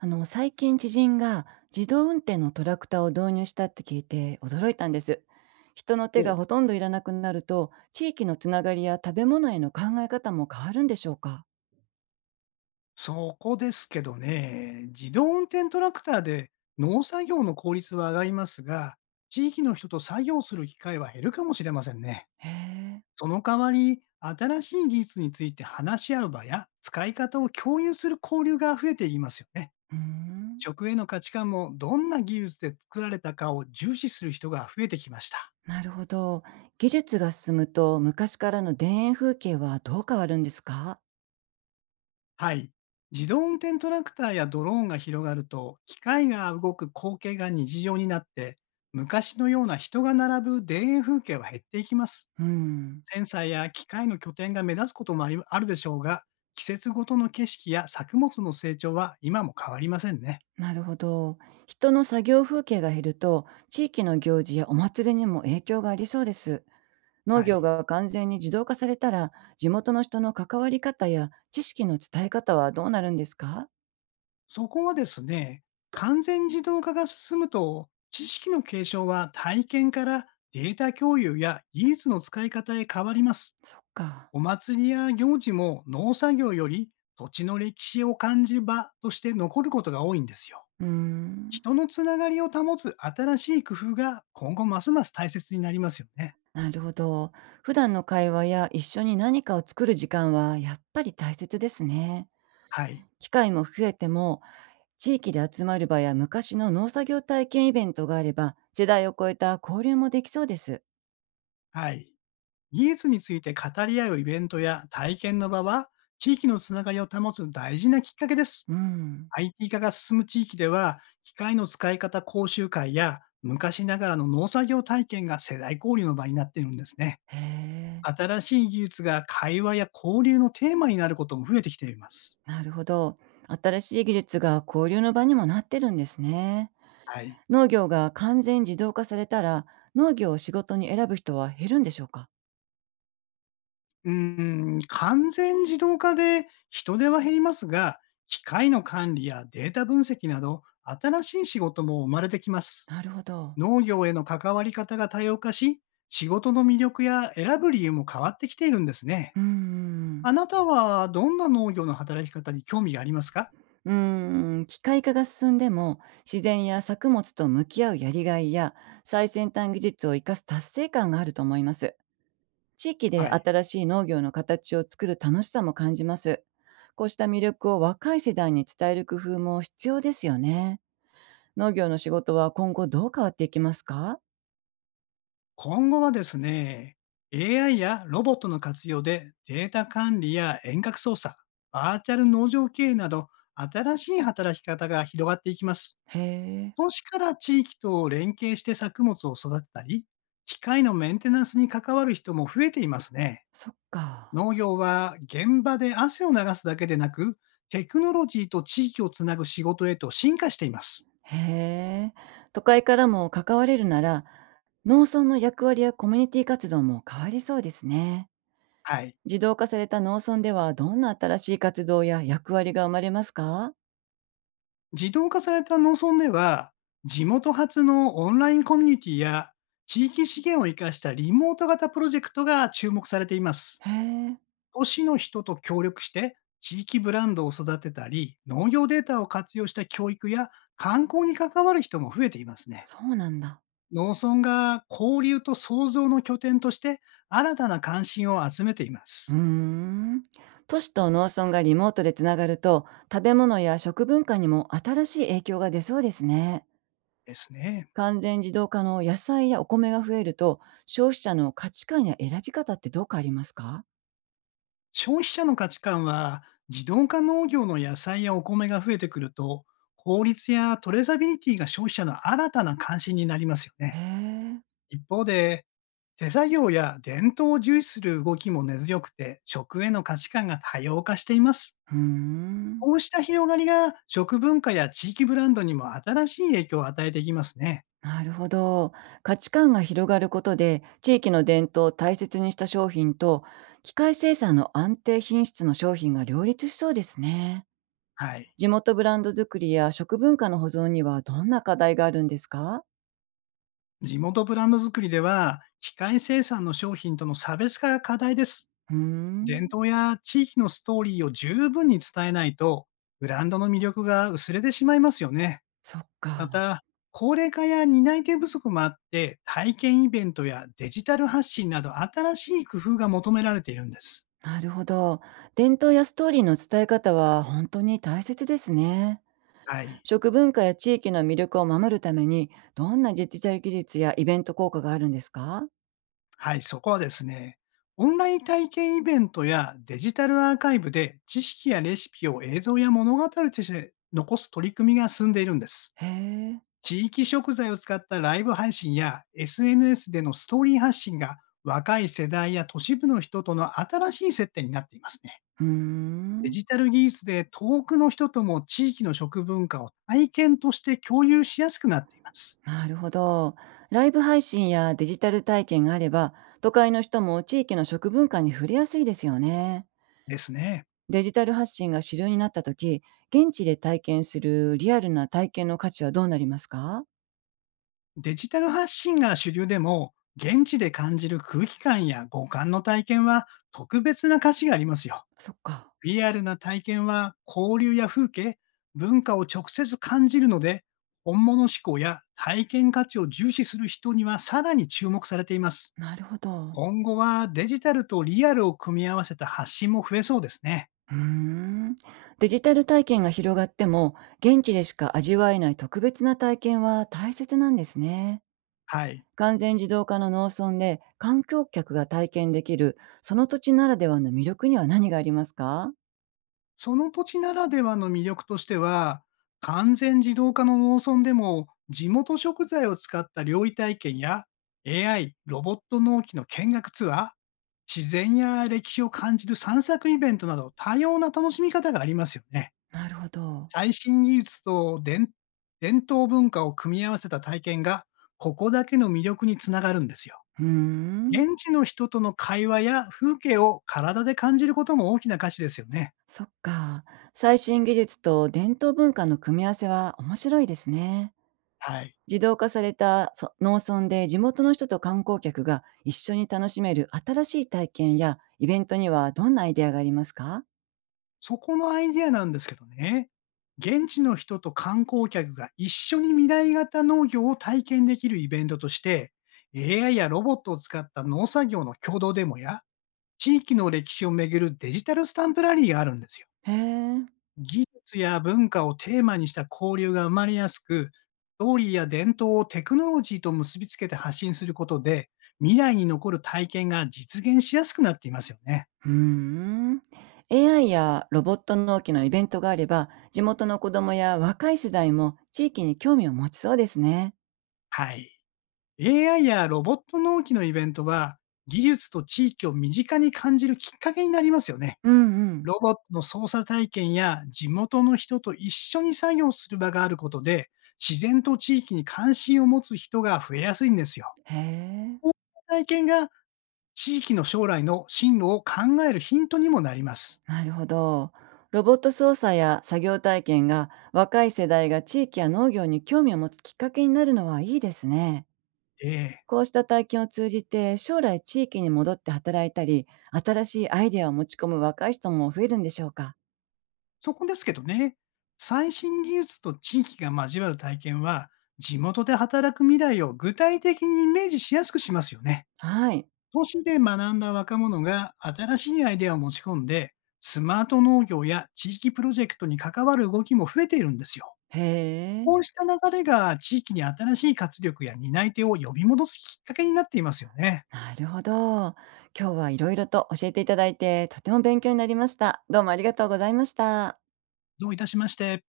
最近知人が自動運転のトラクターを導入したって聞いて驚いたんです。人の手がお、ほとんどいらなくなると、地域のつながりや食べ物への考え方も変わるんでしょうか？そこですけどね、自動運転トラクターで農作業の効率は上がりますが、地域の人と作業する機会は減るかもしれませんね。へえ。その代わり、新しい技術について話し合う場や、使い方を共有する交流が増えていきますよね。うーん。食への価値観もどんな技術で作られたかを重視する人が増えてきました。なるほど。技術が進むと、昔からの田園風景はどう変わるんですか？はい。自動運転トラクターやドローンが広がると、機械が動く光景が日常になって、昔のような人が並ぶ田園風景は減っていきます。うん。センサーや機械の拠点が目立つこともあるでしょうが、季節ごとの景色や作物の成長は今も変わりませんね。なるほど。人の作業風景が減ると、地域の行事やお祭りにも影響がありそうです。農は業い。が完全に自動化されたら、地元の人の関わり方や知識の伝え方はどうなるんですか？そこはですね、完全自動化が進むと、知識の継承は体験からデータ共有や技術の使い方へ変わります。そっか。お祭りや行事も農作業より土地の歴史を感じる場として残ることが多いんですよ。うーん。人のつながりを保つ新しい工夫が今後ますます大切になりますよね。なるほど。普段の会話や一緒に何かを作る時間はやっぱり大切ですね。はい。機会も増えても、地域で集まる場や昔の農作業体験イベントがあれば、世代を超えた交流もできそうです。はい。技術について語り合うイベントや体験の場は、地域のつながりを保つ大事なきっかけです。うん。IT 化が進む地域では、機械の使い方講習会や昔ながらの農作業体験が世代交流の場になっているんですね。へえ。新しい技術が会話や交流のテーマになることも増えてきています。なるほど。新しい技術が交流の場にもなってるんですね。はい。農業が完全自動化されたら、農業を仕事に選ぶ人は減るんでしょうか？うーん、完全自動化で人手は減りますが、機械の管理やデータ分析など、新しい仕事も生まれてきます。なるほど。農業への関わり方が多様化し、仕事の魅力や選ぶ理由も変わってきているんですね。うーん。あなたはどんな農業の働き方に興味がありますか？機械化が進んでも、自然や作物と向き合うやりがいや、最先端技術を生かす達成感があると思います。地域ではい。新しい農業の形を作る楽しさも感じます。こうした魅力を若い世代に伝える工夫も必要ですよね。農業の仕事は今後どう変わっていきますか？今後はですね、AI やロボットの活用でデータ管理や遠隔操作、バーチャル農場経営など新しい働き方が広がっていきます。へえ。都市から地域と連携して作物を育てたり、機械のメンテナンスに関わる人も増えていますね。そっか。農業は現場で汗を流すだけでなく、テクノロジーと地域をつなぐ仕事へと進化しています。へえ。都会からも関われるなら、農村の役割やコミュニティ活動も変わりそうですね。はい。自動化された農村ではどんな新しい活動や役割が生まれますか？自動化された農村では、地元発のオンラインコミュニティや地域資源を生かしたリモート型プロジェクトが注目されています。へえ、都市の人と協力して、地域ブランドを育てたり、農業データを活用した教育や観光に関わる人も増えていますね。そうなんだ。農村が交流と創造の拠点として、新たな関心を集めていまうーす。ん。都市と農村がリモートでつながると、食べ物や食文化にも新しい影響が出そうですね。ですね。完全自動化の野菜やお米が増えると、消費者の価値観や選び方ってどう変わりますか？消費者の価値観は、自動化農業の野菜やお米が増えてくると、法律やトレーサビリティが消費者の新たな関心になりますよへね。え。一方で、手作業や伝統を重視する動きも根強くて、食への価値観が多様化しています。うーん。こうした広がりが食文化や地域ブランドにも新しい影響を与えていきますね。なるほど。価値観が広がることで、地域の伝統を大切にした商品と、機械生産の安定品質の商品が両立しそうですね。はい。地元ブランド作りや食文化の保存にはどんな課題があるんですか？地元ブランド作りでは、機械生産の商品との差別化が課題です。うー伝ん。統や地域のストーリーを十分に伝えないと、ブランドの魅力が薄れてしまいますよね。そっか。また、高齢化や担い手不足もあって、体験イベントやデジタル発信など新しい工夫が求められているんです。なるほど。伝統やストーリーの伝え方は本当に大切ですね。はい。食文化や地域の魅力を守るために、どんなデジタル技術やイベント効果があるんですか？はい、そこはですね、オンライン体験イベントやデジタルアーカイブで知識やレシピを映像や物語として残す取り組みが進んでいるんです。へえ。地域食材を使ったライブ配信や SNS でのストーリー発信が若い世代や都市部の人との新しい接点になっていますね。うーデん。ジタル技術で遠くの人とも地域の食文化を体験として共有しやすくなっています。なるほど。ライブ配信やデジタル体験があれば、都会の人も地域の食文化に触れやすいですよね。ですね。デジタル発信が主流になった時、現地で体験するリアルな体験の価値はどうなりますか？デジタル発信が主流でも、現地で感じる空気感や五感の体験は特別な価値がありますよ。そっか。リアルな体験は交流や風景、文化を直接感じるので、本物志向や体験価値を重視する人にはさらに注目されています。なるほど。今後はデジタルとリアルを組み合わせた発信も増えそうですね。うーん。デジタル体験が広がっても、現地でしか味わえない特別な体験は大切なんですね。はい。完全自動化の農村で観光客が体験できる、その土地ならではの魅力には何がありますか？その土地ならではの魅力としては、完全自動化の農村でも地元食材を使った料理体験や AI、ロボット農機の見学ツアー、自然や歴史を感じる散策イベントなど多様な楽しみ方がありますよね。なるほど。最新技術と伝統文化を組み合わせた体験がここだけの魅力につながるんですよ。うーん。現地の人との会話や風景を体で感じることも大きな価値ですよね。そっか。最新技術と伝統文化の組み合わせは面白いですね。はい。自動化されたそ農村で地元の人と観光客が一緒に楽しめる新しい体験やイベントにはどんなアイデアがありますか？そこのアイデアなんですけどね、現地の人と観光客が一緒に未来型農業を体験できるイベントとして、AI やロボットを使った農作業の共同デモや、地域の歴史をめぐるデジタルスタンプラリーがあるんですよ。へえ。技術や文化をテーマにした交流が生まれやすく、ストーリーや伝統をテクノロジーと結びつけて発信することで、未来に残る体験が実現しやすくなっていますよね。うーん。AI やロボット農機のイベントがあれば、地元の子供や若い世代も地域に興味を持ちそうですね。はい。AI やロボット納期のイベントは、技術と地域を身近に感じるきっかけになりますよね。うん、うん。ロボットの操作体験や地元の人と一緒に作業する場があることで、自然と地域に関心を持つ人が増えやすいんですよ。へえ。体験が地域の将来の進路を考えるヒントにもなります。なるほど。ロボット操作や作業体験が若い世代が地域や農業に興味を持つきっかけになるのはいいですね。ええ、こうした体験を通じて、将来地域に戻って働いたり、新しいアイデアを持ち込む若い人も増えるんでしょうか？そこですけどね、最新技術と地域が交わる体験は、地元で働く未来を具体的にイメージしやすくしますよね。はい。都市で学んだ若者が新しいアイデアを持ち込んで、スマート農業や地域プロジェクトに関わる動きも増えているんですよ。へえ。こうした流れが地域に新しい活力や担い手を呼び戻すきっかけになっていますよね。なるほど。今日はいろいろと教えていただいて、とても勉強になりました。どうもありがとうございました。どういたしまして。